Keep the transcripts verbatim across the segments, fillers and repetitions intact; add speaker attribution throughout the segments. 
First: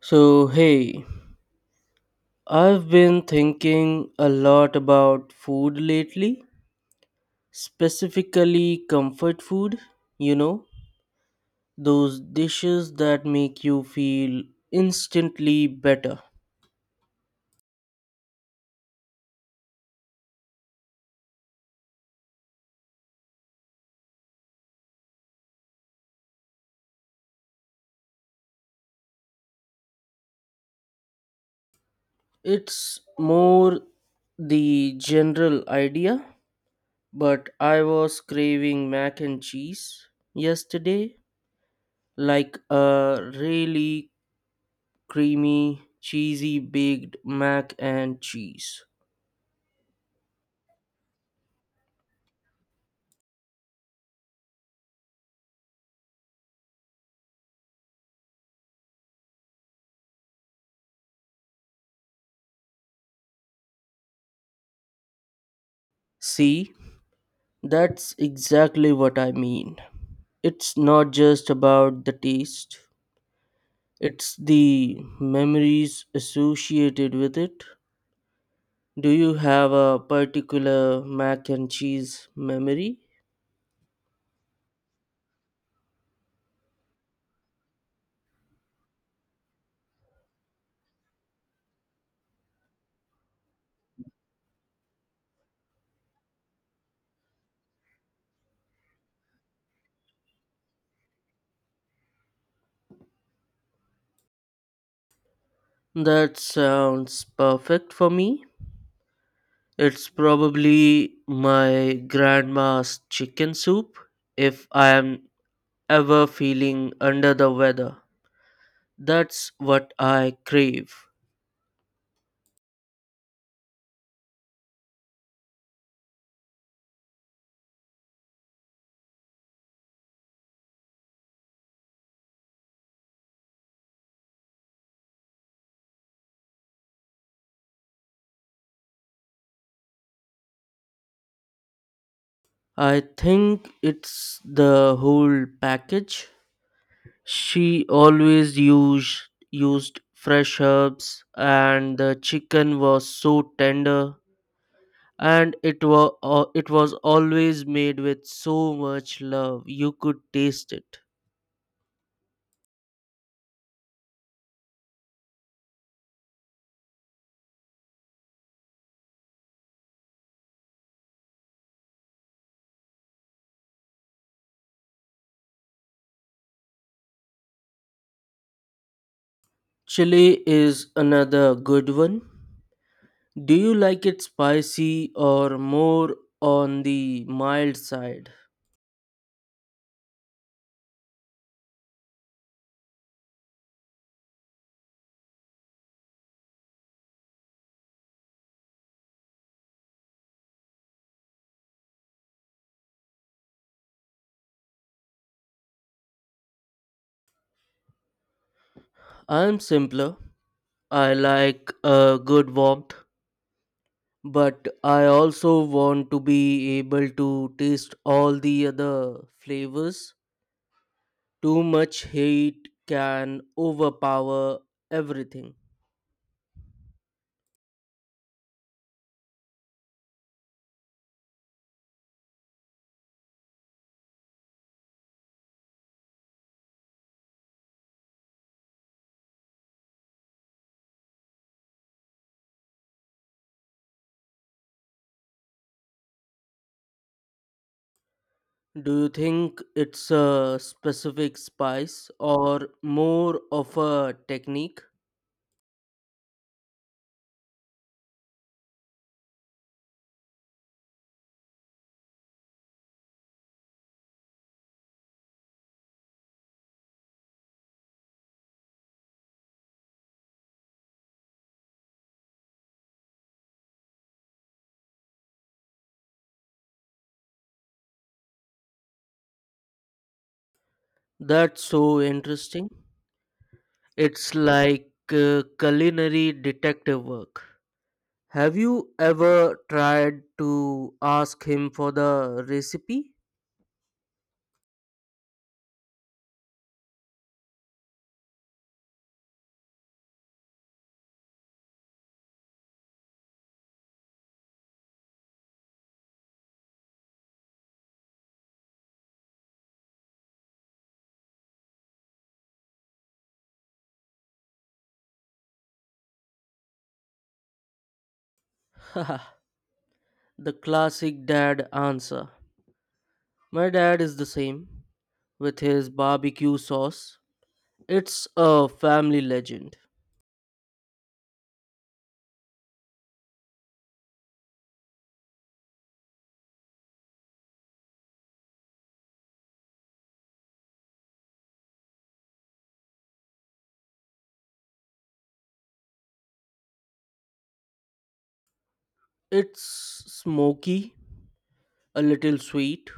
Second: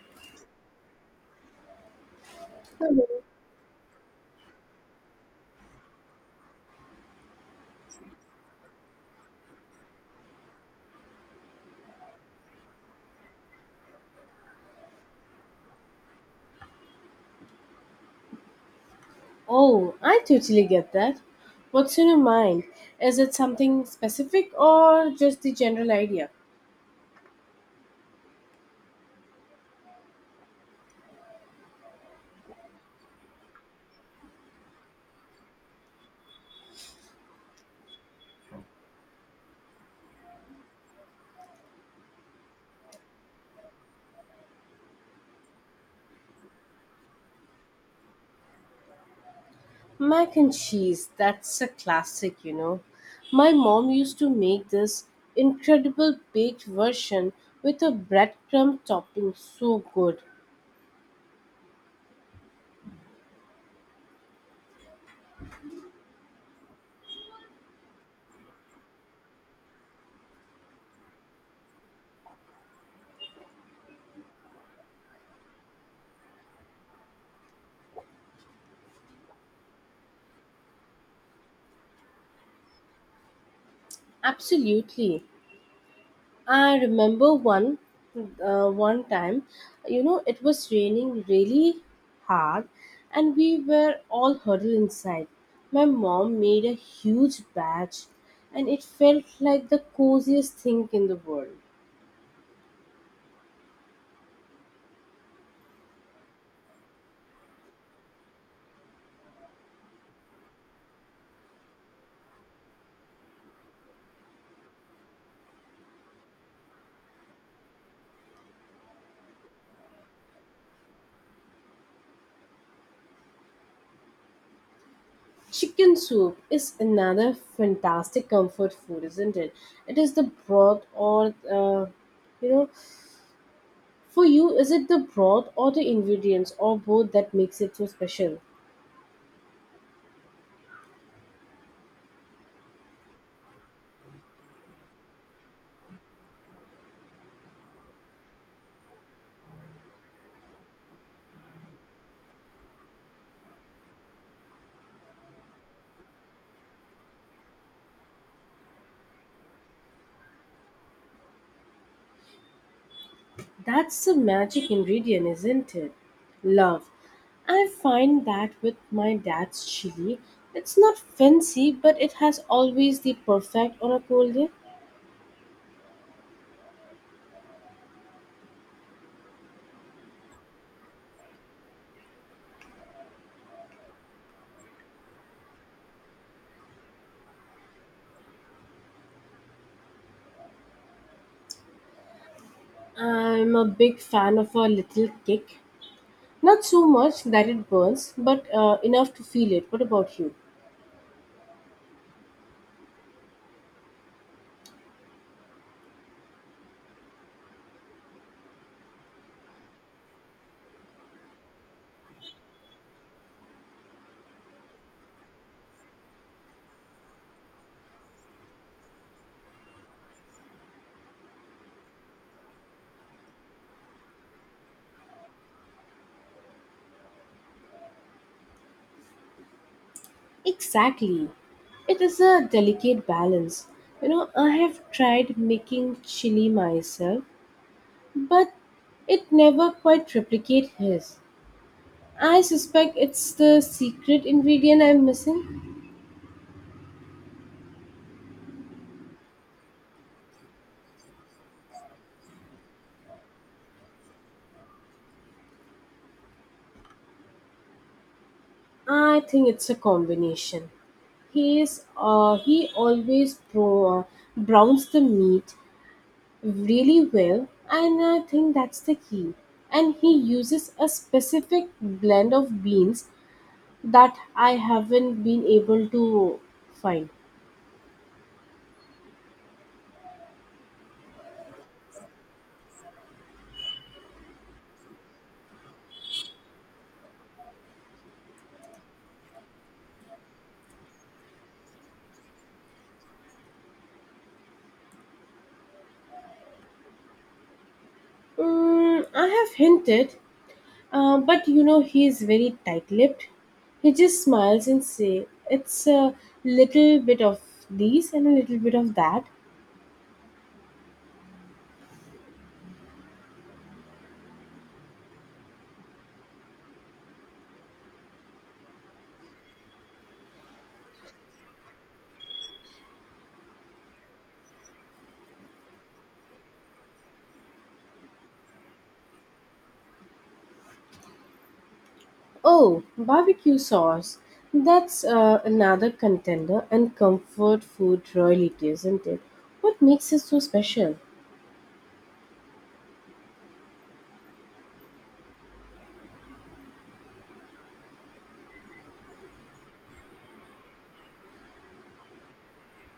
Speaker 1: So, hey, I've been thinking a lot about food lately, specifically comfort food, you know, those dishes that make you feel instantly better.
Speaker 2: Oh, I totally get that. What's in your mind? Is it something specific or just the general idea?
Speaker 1: It's more the general idea, but I was craving mac and cheese yesterday, like a really creamy, cheesy baked mac and cheese.
Speaker 2: Mac and cheese, that's a classic, you know. My mom used to make this incredible baked version with a breadcrumb topping so good.
Speaker 1: See? That's exactly what I mean. It's not just about the taste, it's the memories associated with it. Do you have a particular mac and cheese memory?
Speaker 2: Absolutely. I remember one uh, one time, you know, it was raining really hard, and we were all huddled inside. My mom made a huge batch, and it felt like the coziest thing in the world.
Speaker 1: That sounds perfect for me. It's probably my grandma's chicken soup if I am ever feeling under the weather. That's what I crave.
Speaker 2: Chicken soup is another fantastic comfort food, isn't it? It is the broth, or uh, you know, for you, is it the broth or the ingredients or both that makes it so special?
Speaker 1: I think it's the whole package. She always used used fresh herbs, and the chicken was so tender, and it was it was always made with so much love you could taste it.
Speaker 2: That's the magic ingredient, isn't it? Love. I find that with my dad's chili, it's not fancy, but it has always the perfect on a cold day.
Speaker 1: Chili is another good one. Do you like it spicy or more on the mild side?
Speaker 2: I'm a big fan of a little kick. Not so much that it burns, but uh, enough to feel it. What about you?
Speaker 1: I'm simpler. I like a good warmth, but I also want to be able to taste all the other flavors. Too much heat can overpower everything.
Speaker 2: Exactly. It is a delicate balance. You know, I have tried making chili myself, but it never quite replicate his. I suspect it's the secret ingredient I'm missing.
Speaker 1: Do you think it's a specific spice or more of a technique?
Speaker 2: I think it's a combination. He is uh, he always pro, uh, browns the meat really well, and I think that's the key. And he uses a specific blend of beans that I haven't been able to find.
Speaker 1: That's so interesting. It's like uh, culinary detective work. Have you ever tried to ask him for the recipe?
Speaker 2: Mm, I have hinted. Uh, but you know, he is very tight lipped. He just smiles and say, It's a little bit of this and a little bit of that.
Speaker 1: The classic dad answer. My dad is the same with his barbecue sauce. It's a family legend.
Speaker 2: Oh, barbecue sauce. That's uh, another contender and comfort food royalty, isn't it? What makes it so special?
Speaker 1: It's smoky, a little sweet,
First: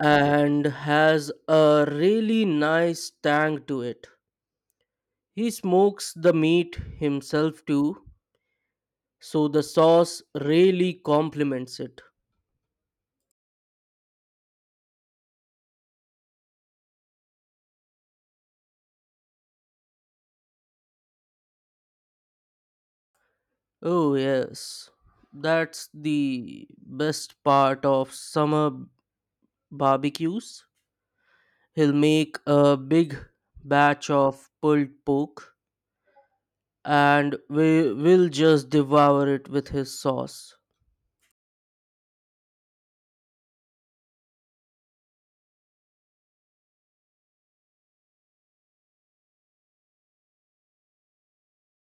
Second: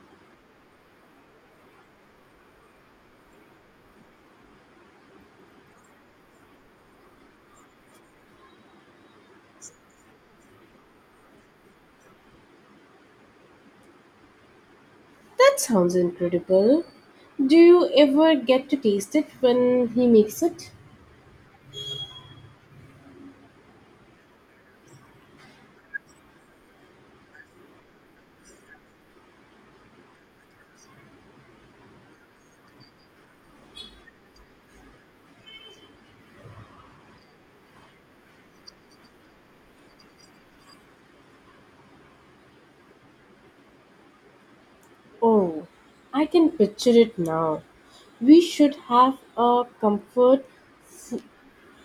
Speaker 1: and has a really nice tang to it. He smokes the meat himself too, so the sauce really complements it.
Speaker 2: That sounds incredible. Do you ever get to taste it when he makes it?
Speaker 1: Oh, yes. That's the best part of summer barbecues. He'll make a big batch of pulled pork, and we will just devour it with his sauce.
Speaker 2: Oh, I can picture it now. We should have a comfort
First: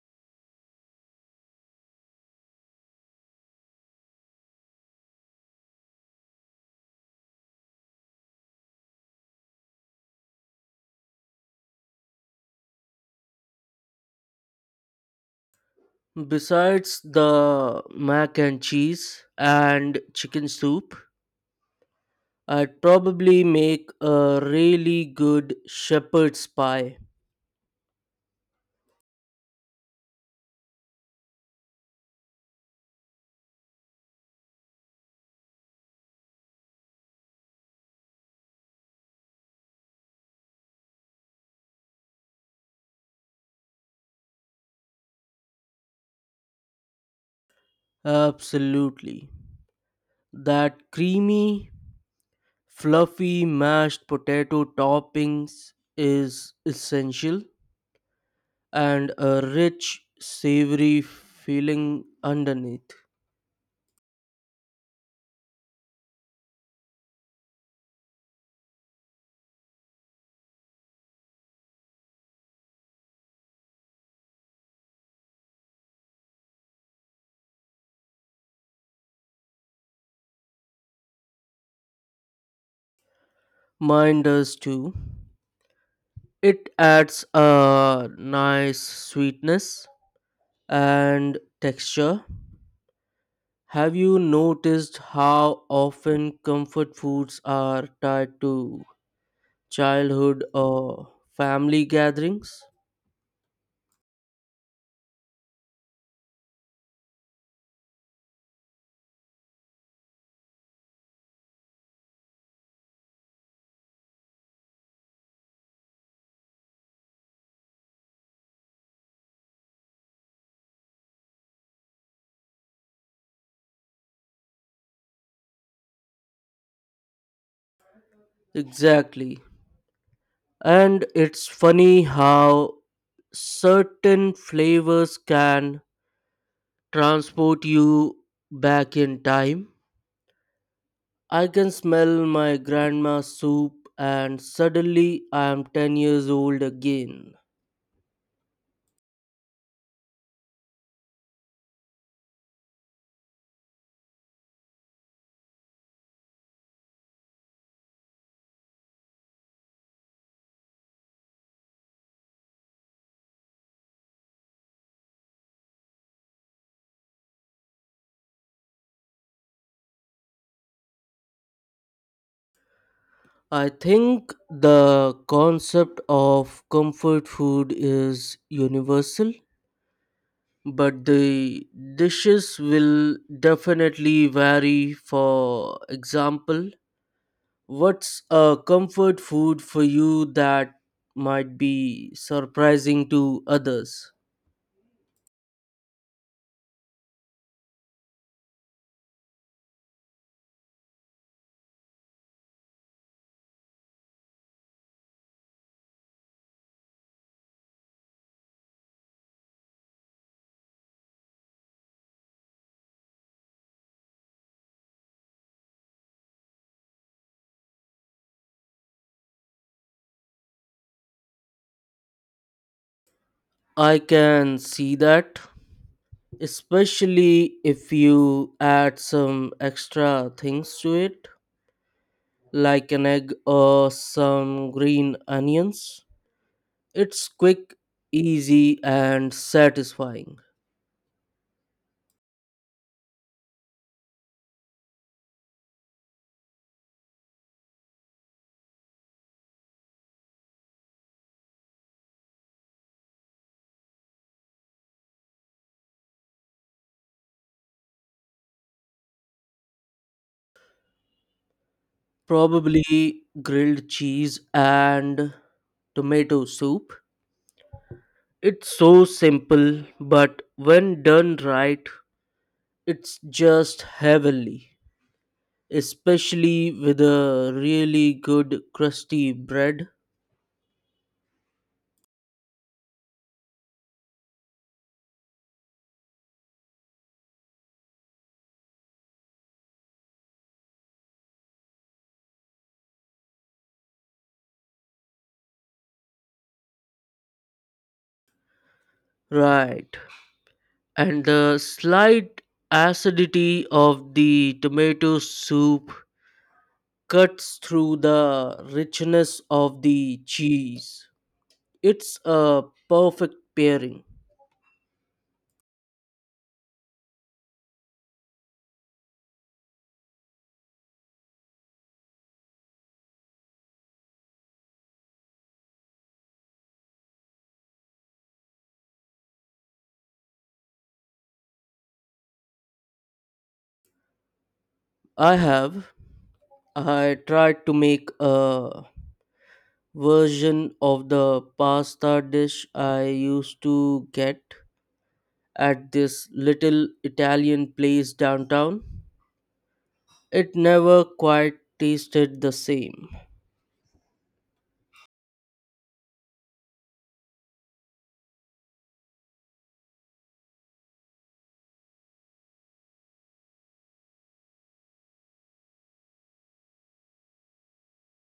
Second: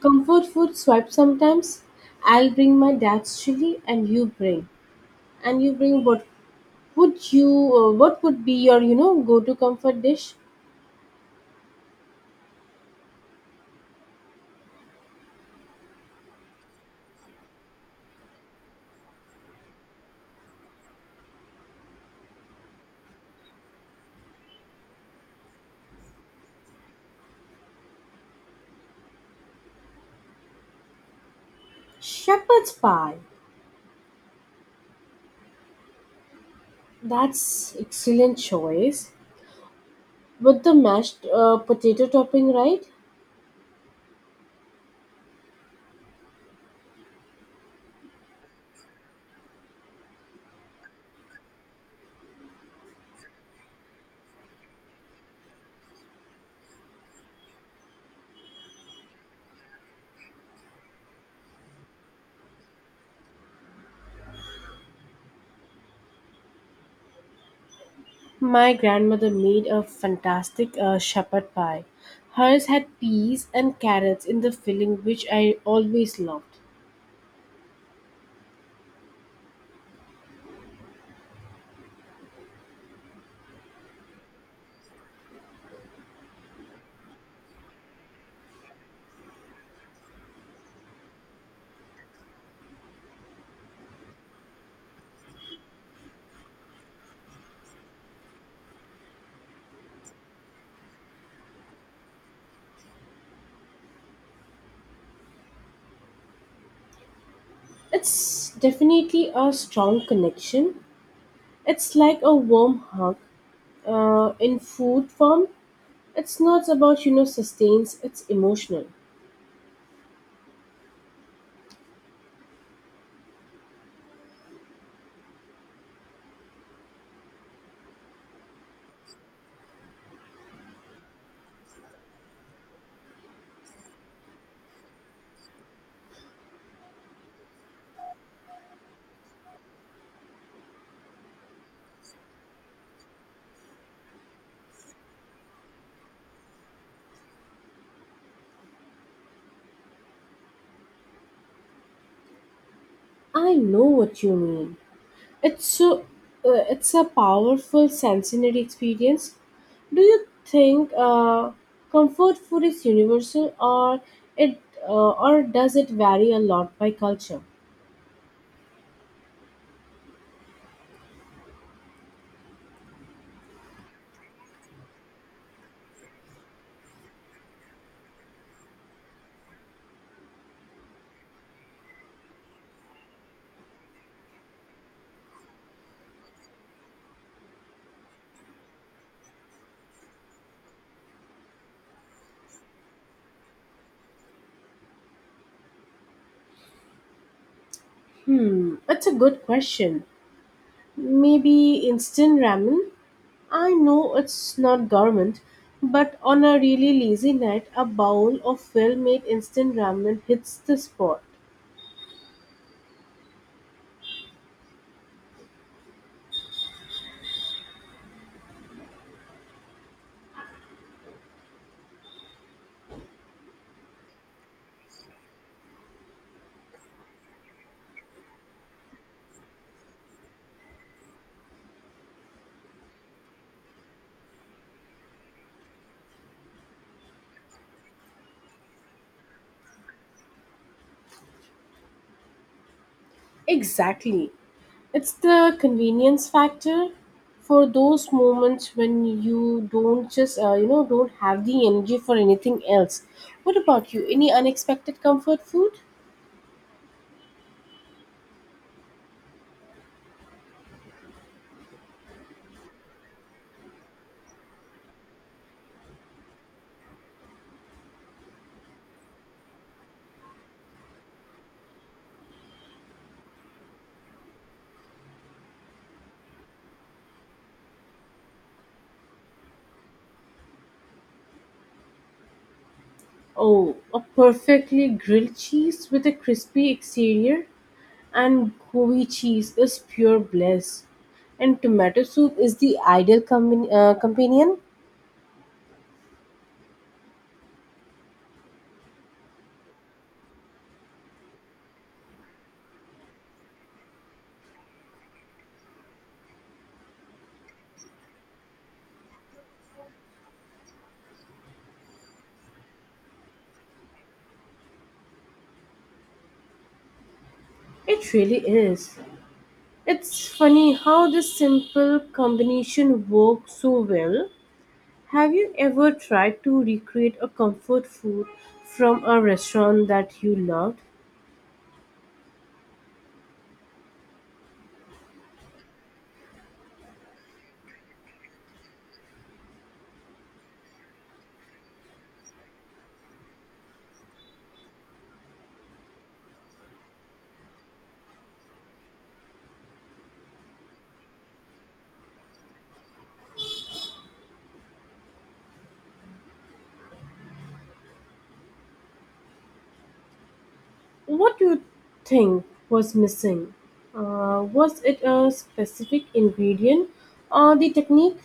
Speaker 2: Comfort food swipe sometimes. I'll bring my dad's chili, and you bring, and you bring what would you? Uh, what would be your you know go-to comfort dish?
Speaker 1: Besides the mac and cheese and chicken soup, I'd probably make a really good shepherd's pie.
Speaker 2: Shepherd's pie. That's excellent choice with the mashed uh, potato topping, right?
Speaker 1: Absolutely. That creamy, fluffy mashed potato toppings is essential, and a rich, savory feeling underneath.
Speaker 2: My grandmother made a fantastic uh, shepherd pie. Hers had peas and carrots in the filling, which I always loved.
Speaker 1: Mine does too. It adds a nice sweetness and texture. Have you noticed how often comfort foods are tied to childhood or family gatherings?
Speaker 2: It's definitely a strong connection. It's like a warm hug uh, in food form. It's not about you know sustains. It's emotional.
Speaker 1: Exactly. And it's funny how certain flavors can transport you back in time. I can smell my grandma's soup, and suddenly I am ten years old again.
Speaker 2: I know what you mean. It's so uh, it's a powerful sensory experience. Do you think uh, comfort food is universal, or it uh, or does it vary a lot by culture?
Speaker 1: I think the concept of comfort food is universal, but the dishes will definitely vary. For example, what's a comfort food for you that might be surprising to others?
Speaker 2: Hmm, that's a good question. Maybe instant ramen? I know it's not gourmet, but on a really lazy night, a bowl of well made instant ramen hits the spot.
Speaker 1: I can see that, especially if you add some extra things to it like an egg or some green onions. It's quick, easy, and satisfying.
Speaker 2: Exactly. It's the convenience factor for those moments when you don't just, uh, you know, don't have the energy for anything else. What about you? Any unexpected comfort food?
Speaker 1: Probably grilled cheese and tomato soup. It's so simple, but when done right, it's just heavenly, especially with a really good crusty bread.
Speaker 2: Oh, a perfectly grilled cheese with a crispy exterior and gooey cheese is pure bliss. And tomato soup is the ideal combi- uh, companion.
Speaker 1: Right. And the slight acidity of the tomato soup cuts through the richness of the cheese. It's a perfect pairing.
Speaker 2: It really is. It's funny how this simple combination works so well. Have you ever tried to recreate a comfort food from a restaurant that you loved?
Speaker 1: I have I tried to make a version of the pasta dish I used to get at this little Italian place downtown. It never quite tasted the same.
Speaker 2: What do you think was missing? Uh, was it a specific ingredient or the technique?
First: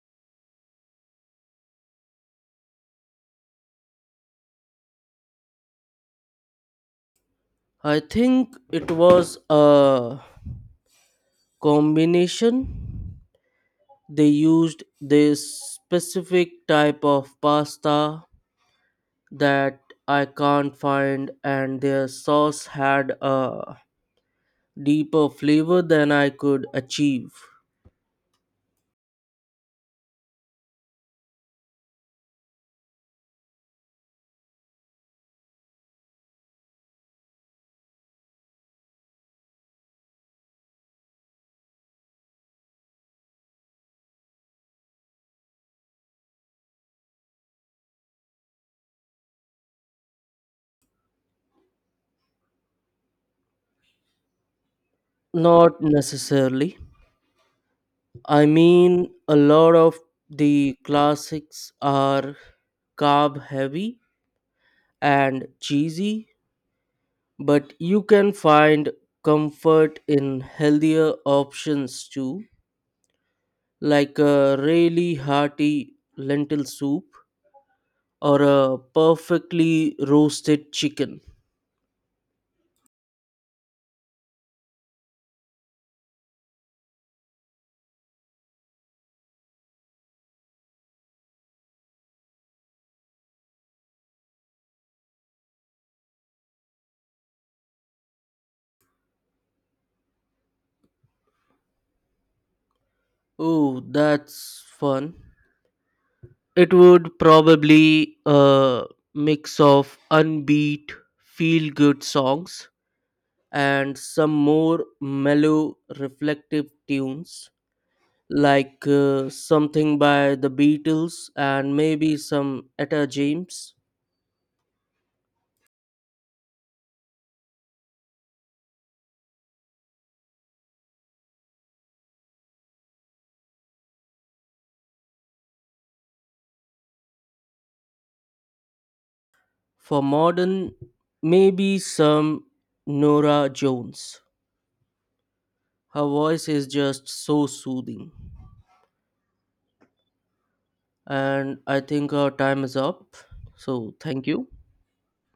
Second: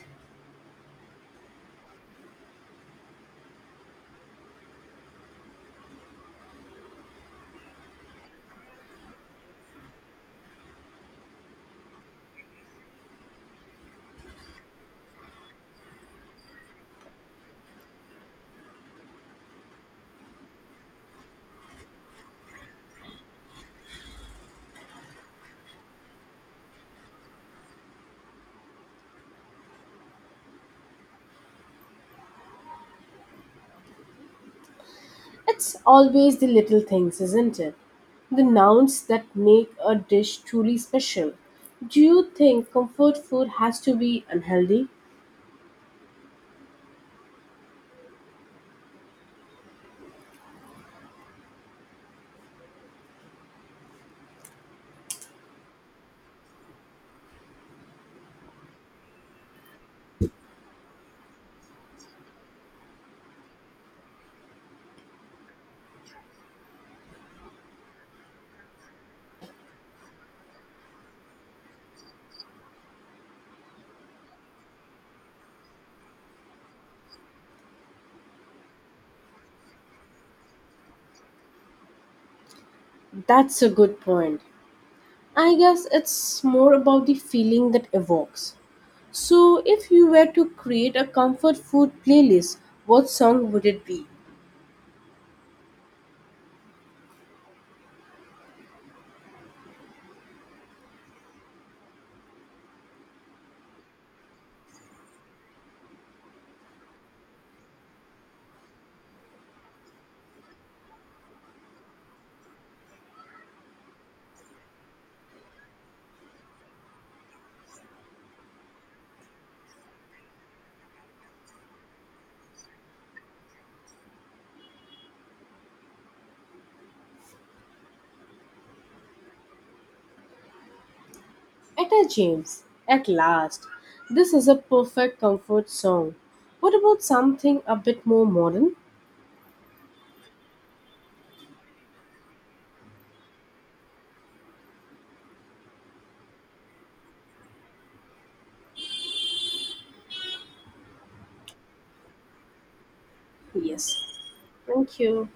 Speaker 1: I think it was a combination. They used this specific type of pasta that I can't find, and their sauce had a deeper flavor than I could achieve.
Speaker 2: It's always the little things, isn't it? The nouns that make a dish truly special. Do you think comfort food has to be unhealthy?
Speaker 1: Not necessarily. I mean, a lot of the classics are carb heavy and cheesy, but you can find comfort in healthier options too, like a really hearty lentil soup or a perfectly roasted chicken.
Speaker 2: That's a good point. I guess it's more about the feeling that evokes. So, if you were to create a comfort food playlist, what song would it be?
Speaker 1: Oh, that's fun. It would probably a mix of unbeat feel good songs and some more mellow reflective tunes, like uh, something by the Beatles and maybe some Etta James.
Speaker 2: Etta James, at last. This is a perfect comfort song. What about something a bit more modern?
Speaker 1: For modern, maybe some Nora Jones. Her voice is just so soothing. And I think our time is up.
Speaker 2: Yes.
Speaker 1: So thank you.
Speaker 2: Thank you.